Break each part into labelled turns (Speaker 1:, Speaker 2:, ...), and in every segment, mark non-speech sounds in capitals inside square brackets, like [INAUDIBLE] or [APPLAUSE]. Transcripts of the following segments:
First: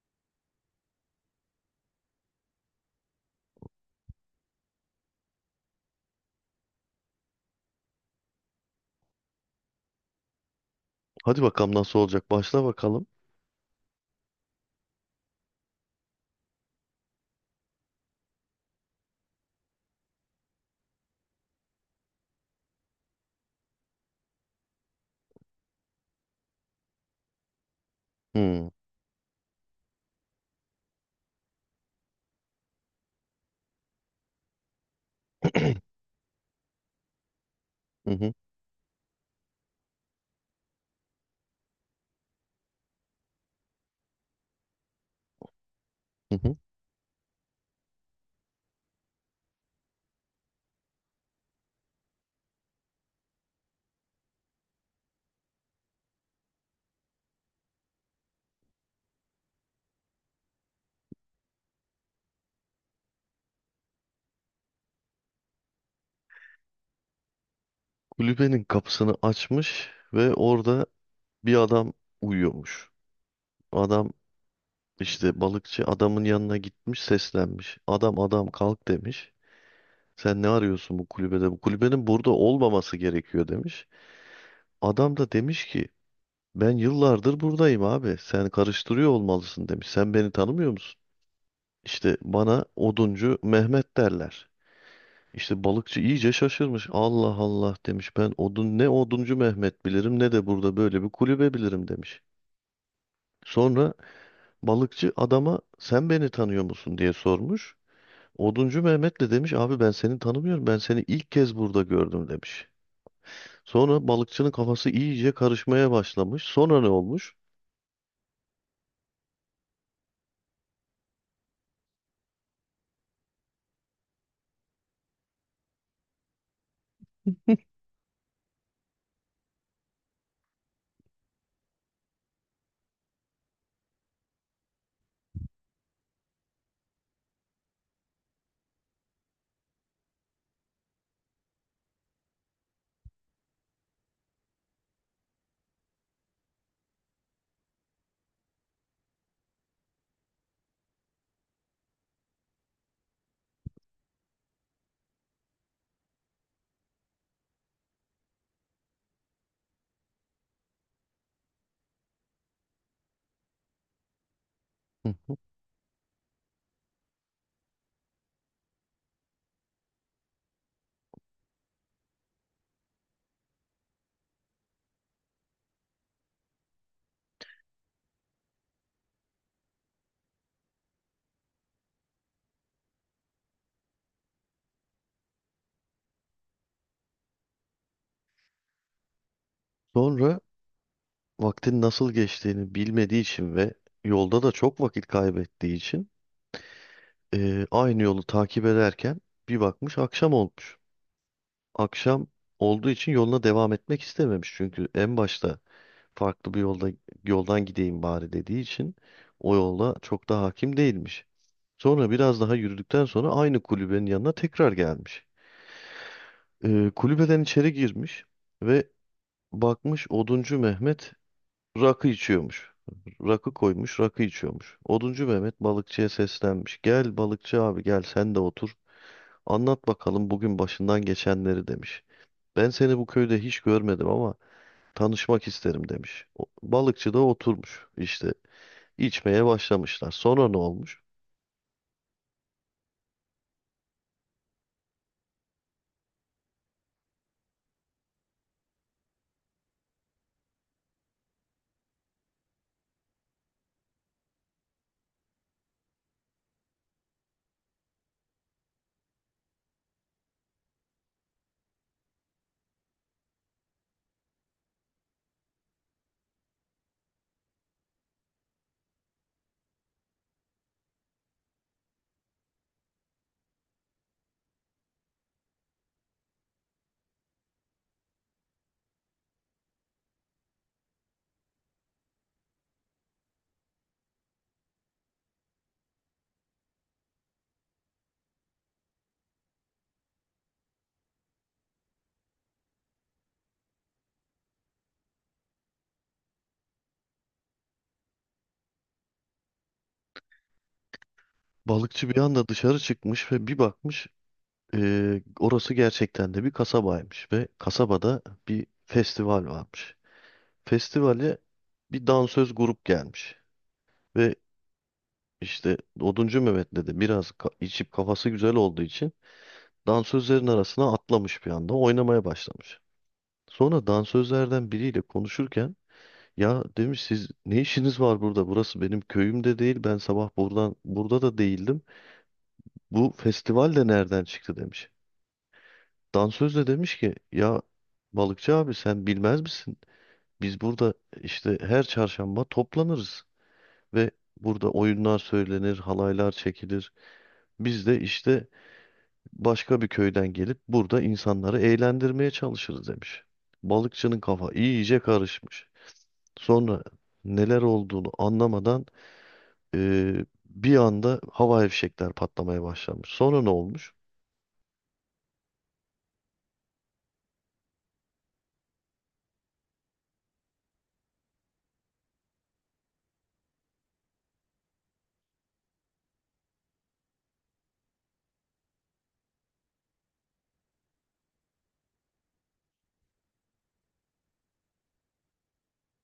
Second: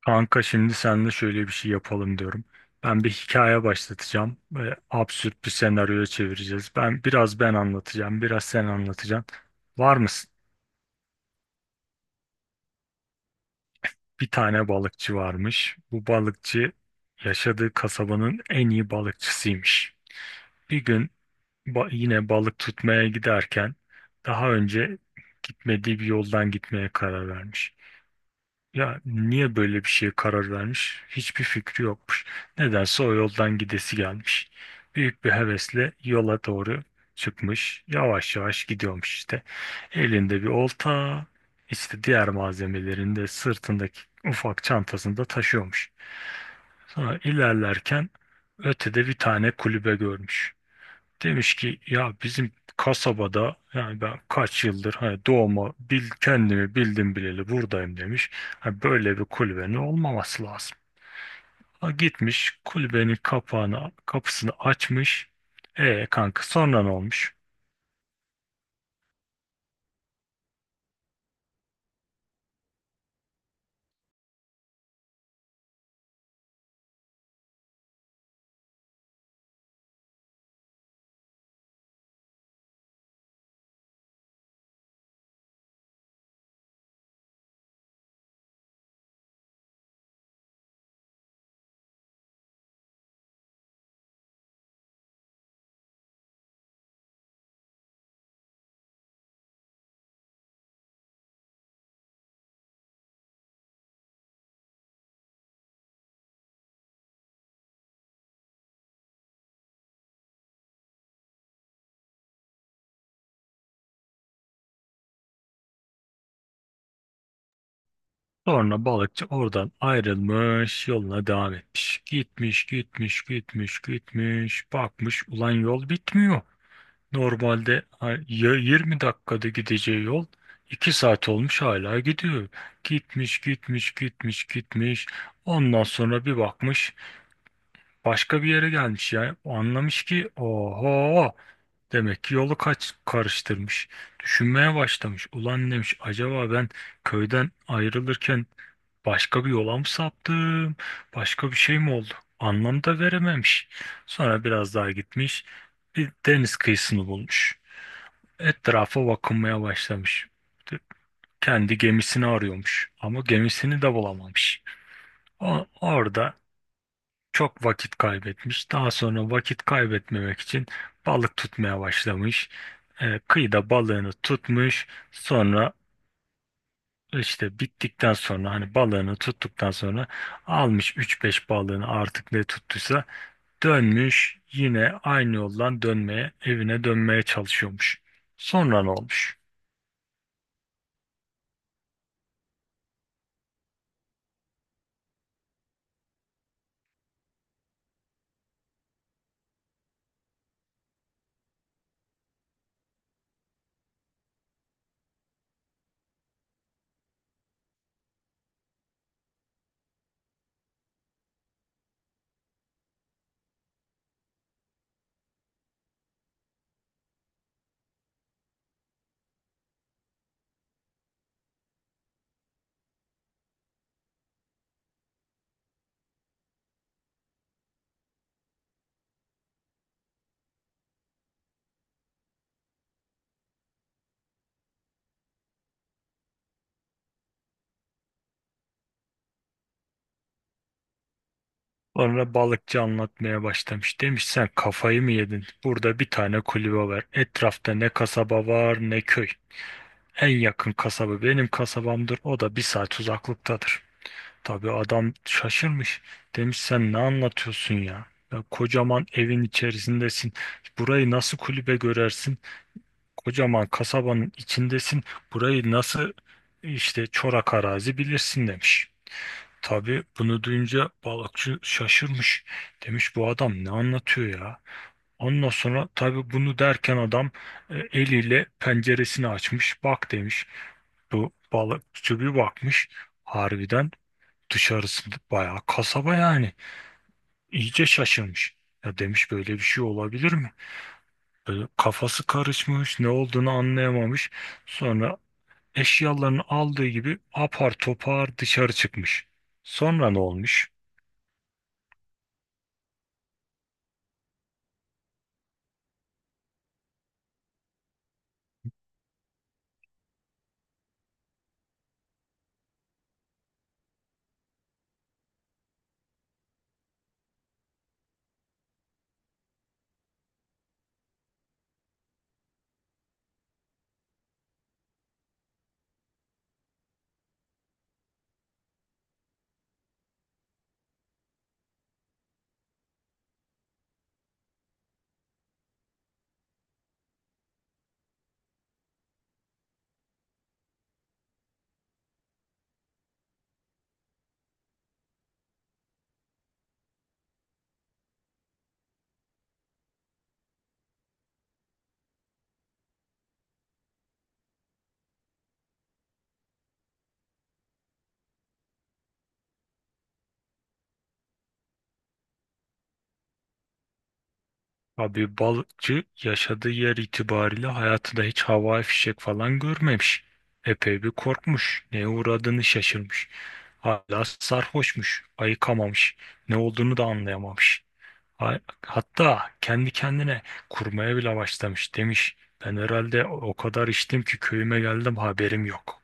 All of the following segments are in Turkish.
Speaker 1: Kanka şimdi seninle şöyle bir şey yapalım diyorum. Ben bir hikaye başlatacağım ve absürt bir senaryoya çevireceğiz. Ben biraz anlatacağım, biraz sen anlatacaksın. Var mısın?
Speaker 2: Hadi bakalım nasıl olacak. Başla bakalım.
Speaker 1: Bir tane balıkçı varmış. Bu balıkçı yaşadığı kasabanın en iyi balıkçısıymış. Bir gün yine balık tutmaya giderken daha önce gitmediği bir yoldan gitmeye karar vermiş.
Speaker 2: Hmm.
Speaker 1: Ya niye böyle bir şeye karar vermiş? Hiçbir fikri yokmuş. Nedense o yoldan gidesi gelmiş. Büyük bir
Speaker 2: [CLEARS THROAT]
Speaker 1: hevesle yola doğru çıkmış.
Speaker 2: Hı hı,
Speaker 1: Yavaş yavaş gidiyormuş işte. Elinde bir olta, işte diğer malzemelerini de sırtındaki ufak çantasında taşıyormuş.
Speaker 2: hı hı.
Speaker 1: Sonra ilerlerken ötede bir tane kulübe görmüş. Demiş ki ya bizim kasabada yani ben kaç yıldır hani kendimi bildim bileli buradayım demiş. Hani böyle bir kulübenin olmaması lazım. Ha, gitmiş kulübenin kapağını kapısını açmış. E kanka sonra ne olmuş?
Speaker 2: Kulübenin kapısını açmış ve orada bir adam uyuyormuş. Adam işte balıkçı adamın yanına gitmiş seslenmiş. Adam adam kalk demiş. Sen ne arıyorsun bu kulübede? Bu kulübenin burada olmaması gerekiyor demiş. Adam da demiş ki ben yıllardır buradayım abi. Sen karıştırıyor olmalısın demiş. Sen beni tanımıyor musun? İşte bana Oduncu Mehmet derler. İşte balıkçı iyice şaşırmış. Allah Allah demiş. Ben odun ne Oduncu Mehmet bilirim ne de burada böyle bir kulübe bilirim demiş. Sonra balıkçı adama sen beni tanıyor musun diye sormuş. Oduncu Mehmet de demiş abi ben seni tanımıyorum. Ben seni ilk kez burada gördüm demiş. Sonra balıkçının kafası iyice karışmaya başlamış. Sonra ne olmuş?
Speaker 1: Sonra balıkçı oradan ayrılmış yoluna devam etmiş. Gitmiş gitmiş gitmiş gitmiş bakmış ulan yol bitmiyor. Normalde ya 20 dakikada gideceği yol 2 saat olmuş hala gidiyor. Gitmiş gitmiş gitmiş gitmiş. Ondan sonra bir bakmış başka bir yere gelmiş ya. Anlamış ki oho demek ki yolu kaç karıştırmış. Düşünmeye başlamış. Ulan demiş acaba ben köyden ayrılırken başka bir yola mı saptım? Başka bir şey mi oldu? Anlam da verememiş. Sonra biraz daha gitmiş. Bir deniz kıyısını bulmuş. Etrafa bakınmaya başlamış. Kendi gemisini arıyormuş ama gemisini de bulamamış.
Speaker 2: Hı hı.
Speaker 1: Orada çok vakit kaybetmiş. Daha sonra vakit kaybetmemek için balık tutmaya başlamış. Kıyıda balığını tutmuş. Sonra işte bittikten sonra hani balığını tuttuktan sonra almış üç beş balığını artık ne tuttuysa dönmüş. Yine aynı yoldan dönmeye, evine dönmeye çalışıyormuş. Sonra ne olmuş?
Speaker 2: Sonra vaktin nasıl geçtiğini bilmediği için ve yolda da çok vakit kaybettiği için aynı yolu takip ederken bir bakmış akşam olmuş. Akşam olduğu için yoluna devam etmek istememiş. Çünkü en başta farklı bir yolda yoldan gideyim bari dediği için o yola çok da hakim değilmiş. Sonra biraz daha yürüdükten sonra aynı kulübenin yanına tekrar gelmiş. Kulübeden içeri girmiş ve bakmış Oduncu Mehmet rakı içiyormuş. Rakı koymuş, rakı içiyormuş. Oduncu Mehmet balıkçıya seslenmiş. Gel balıkçı abi gel sen de otur. Anlat bakalım bugün başından geçenleri demiş. Ben seni bu köyde hiç görmedim ama tanışmak isterim demiş. Balıkçı da oturmuş işte içmeye başlamışlar. Sonra ne olmuş?
Speaker 1: Sonra balıkçı anlatmaya başlamış. Demiş sen kafayı mı yedin? Burada bir tane kulübe var. Etrafta ne kasaba var ne köy. En yakın kasaba benim kasabamdır. O da bir saat uzaklıktadır. Tabii adam şaşırmış. Demiş sen ne anlatıyorsun ya? Ya kocaman evin içerisindesin. Burayı nasıl kulübe görersin? Kocaman kasabanın içindesin. Burayı nasıl işte çorak arazi bilirsin demiş. Tabii bunu duyunca balıkçı şaşırmış. Demiş bu adam ne anlatıyor ya? Ondan sonra tabii bunu derken adam eliyle penceresini açmış. Bak demiş. Bu balıkçı bir bakmış. Harbiden dışarısı bayağı kasaba yani. İyice şaşırmış. Ya demiş böyle bir şey olabilir mi? Böyle kafası karışmış, ne olduğunu anlayamamış. Sonra eşyalarını aldığı gibi apar topar dışarı çıkmış. Sonra ne olmuş?
Speaker 2: Balıkçı bir anda dışarı çıkmış ve bir bakmış orası gerçekten de bir kasabaymış ve kasabada bir festival varmış. Festivale bir dansöz grup gelmiş ve işte Oduncu Mehmet de biraz içip kafası güzel olduğu için dansözlerin arasına atlamış bir anda oynamaya başlamış. Sonra dansözlerden biriyle konuşurken ya demiş siz ne işiniz var burada? Burası benim köyüm de değil. Ben sabah buradan burada da değildim. Bu festival de nereden çıktı demiş. Dansöz de demiş ki ya balıkçı abi sen bilmez misin? Biz burada işte her çarşamba toplanırız ve burada oyunlar söylenir, halaylar çekilir. Biz de işte başka bir köyden gelip burada insanları eğlendirmeye çalışırız demiş. Balıkçının kafa iyice karışmış. Sonra neler olduğunu anlamadan bir anda hava fişekler patlamaya başlamış. Sonra ne olmuş?
Speaker 1: Abi balıkçı yaşadığı yer itibariyle hayatında hiç havai fişek falan görmemiş. Epey bir korkmuş. Neye uğradığını şaşırmış. Hala sarhoşmuş. Ayıkamamış. Ne olduğunu da anlayamamış. Ha- Hatta kendi kendine kurmaya bile başlamış. Demiş ben herhalde o kadar içtim ki köyüme geldim haberim yok.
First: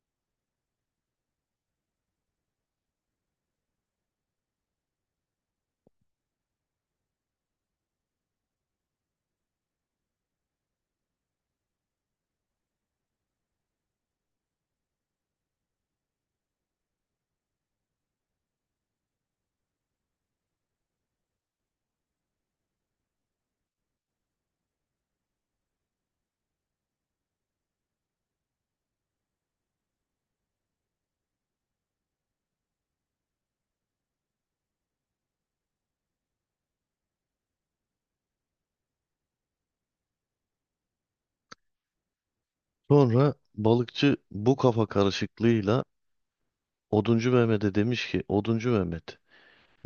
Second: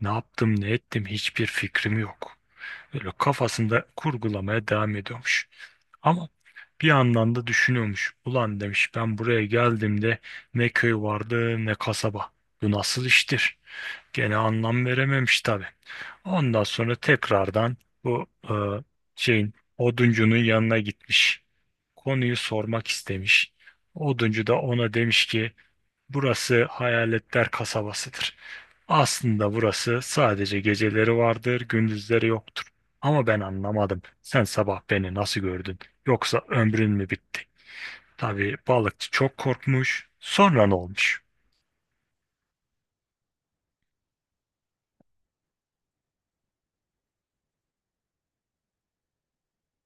Speaker 1: Ne yaptım ne ettim hiçbir fikrim yok. Böyle kafasında kurgulamaya devam ediyormuş. Ama bir yandan da düşünüyormuş. Ulan demiş ben buraya geldiğimde ne köy vardı ne kasaba. Bu nasıl iştir? Gene anlam verememiş tabii. Ondan sonra tekrardan bu e, şeyin oduncunun yanına gitmiş. Konuyu sormak istemiş. Oduncu da ona demiş ki burası hayaletler kasabasıdır. Aslında burası sadece geceleri vardır, gündüzleri yoktur. Ama ben anlamadım. Sen sabah beni nasıl gördün? Yoksa ömrün mü bitti? Tabii balıkçı çok korkmuş. Sonra ne olmuş?
Speaker 2: Sonra balıkçı bu kafa karışıklığıyla Oduncu Mehmet'e demiş ki Oduncu Mehmet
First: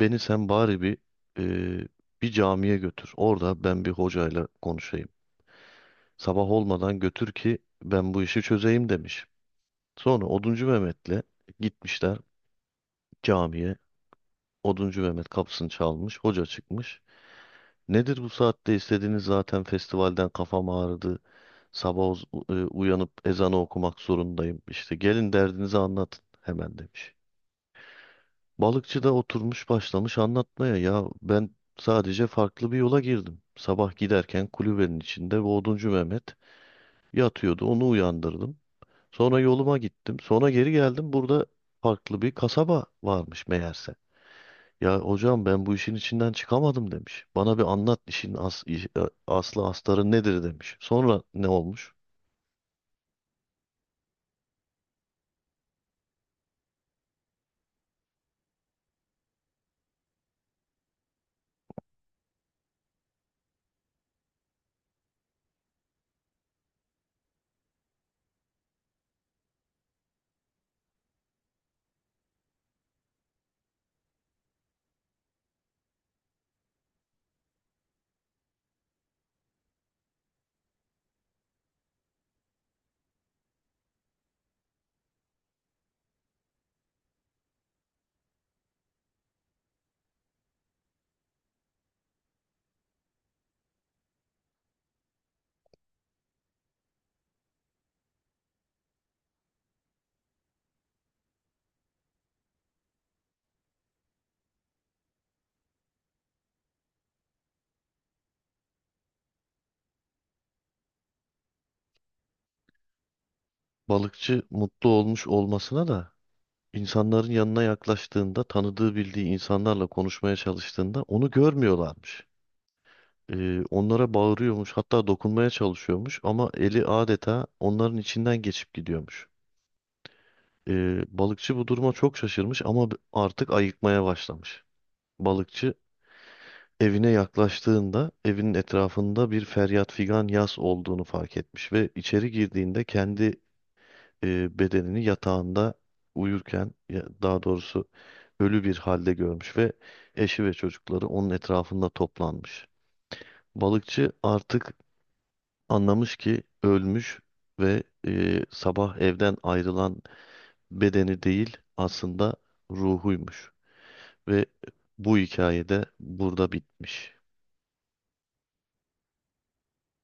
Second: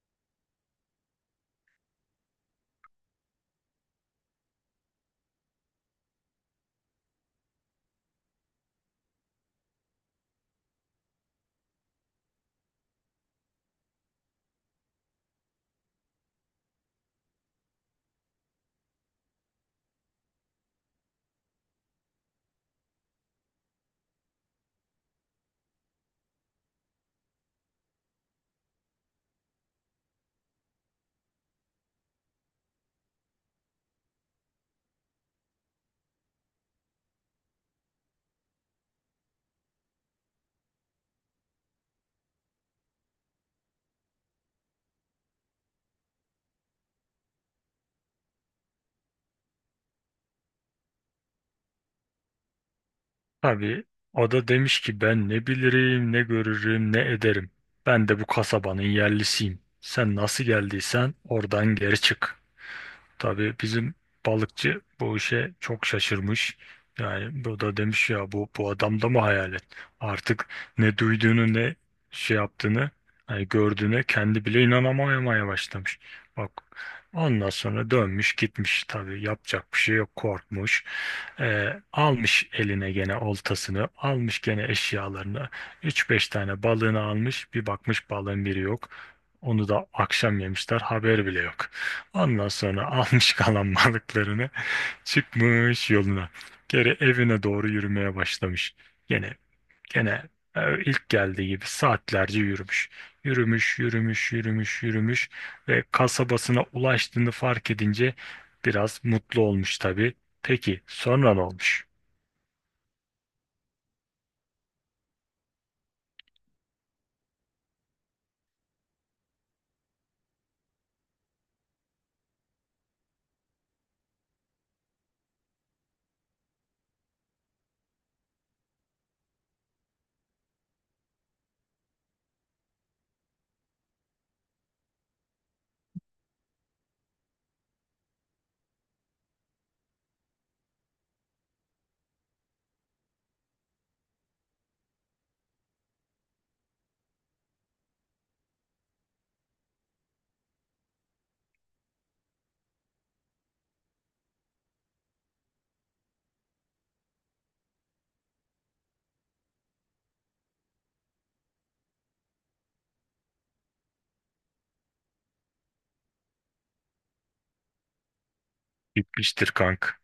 Speaker 2: beni sen bari e, bir camiye götür. Orada ben bir hocayla konuşayım. Sabah olmadan götür ki ben bu işi çözeyim demiş. Sonra Oduncu Mehmet'le gitmişler camiye. Oduncu Mehmet kapısını çalmış, hoca çıkmış. Nedir bu saatte istediğiniz zaten festivalden kafam ağrıdı. Sabah uyanıp ezanı okumak zorundayım. İşte gelin derdinizi anlatın hemen demiş. Balıkçı da oturmuş başlamış anlatmaya. Ya ben sadece farklı bir yola girdim. Sabah giderken kulübenin içinde bu Oduncu Mehmet yatıyordu. Onu uyandırdım. Sonra yoluma gittim. Sonra geri geldim. Burada farklı bir kasaba varmış meğerse. Ya hocam ben bu işin içinden çıkamadım demiş. Bana bir anlat işin as, iş- e, aslı astarı nedir demiş. Sonra ne olmuş?
Speaker 1: Tabii o da demiş ki ben ne bilirim, ne görürüm, ne ederim. Ben de bu kasabanın yerlisiyim. Sen nasıl geldiysen oradan geri çık. Tabii bizim balıkçı bu işe çok şaşırmış. Yani bu da demiş ya bu adamda mı hayalet? Artık ne duyduğunu ne şey yaptığını hani gördüğüne kendi bile inanamamaya başlamış. Bak ondan sonra dönmüş gitmiş tabii yapacak bir şey yok korkmuş. Almış eline gene oltasını almış gene eşyalarını üç beş tane balığını almış bir bakmış balığın biri yok. Onu da akşam yemişler haber bile yok. Ondan sonra [LAUGHS] almış kalan balıklarını çıkmış yoluna. Geri evine doğru yürümeye başlamış. Gene gene ilk geldiği gibi saatlerce yürümüş. Yürümüş, yürümüş, yürümüş, yürümüş ve kasabasına ulaştığını fark edince biraz mutlu olmuş tabii. Peki sonra ne olmuş?
Speaker 2: Balıkçı mutlu olmuş olmasına da insanların yanına yaklaştığında tanıdığı bildiği insanlarla konuşmaya çalıştığında onu görmüyorlarmış. Onlara bağırıyormuş hatta dokunmaya çalışıyormuş ama eli adeta onların içinden geçip gidiyormuş. Balıkçı bu duruma çok şaşırmış ama artık ayıkmaya başlamış. Balıkçı evine yaklaştığında evinin etrafında bir feryat figan yas olduğunu fark etmiş ve içeri girdiğinde kendi bedenini yatağında daha doğrusu ölü bir halde görmüş ve eşi ve çocukları onun etrafında toplanmış. Balıkçı artık anlamış ki ölmüş ve sabah evden ayrılan bedeni değil aslında ruhuymuş ve bu hikayede burada bitmiş.
Speaker 1: Bitmiştir kank.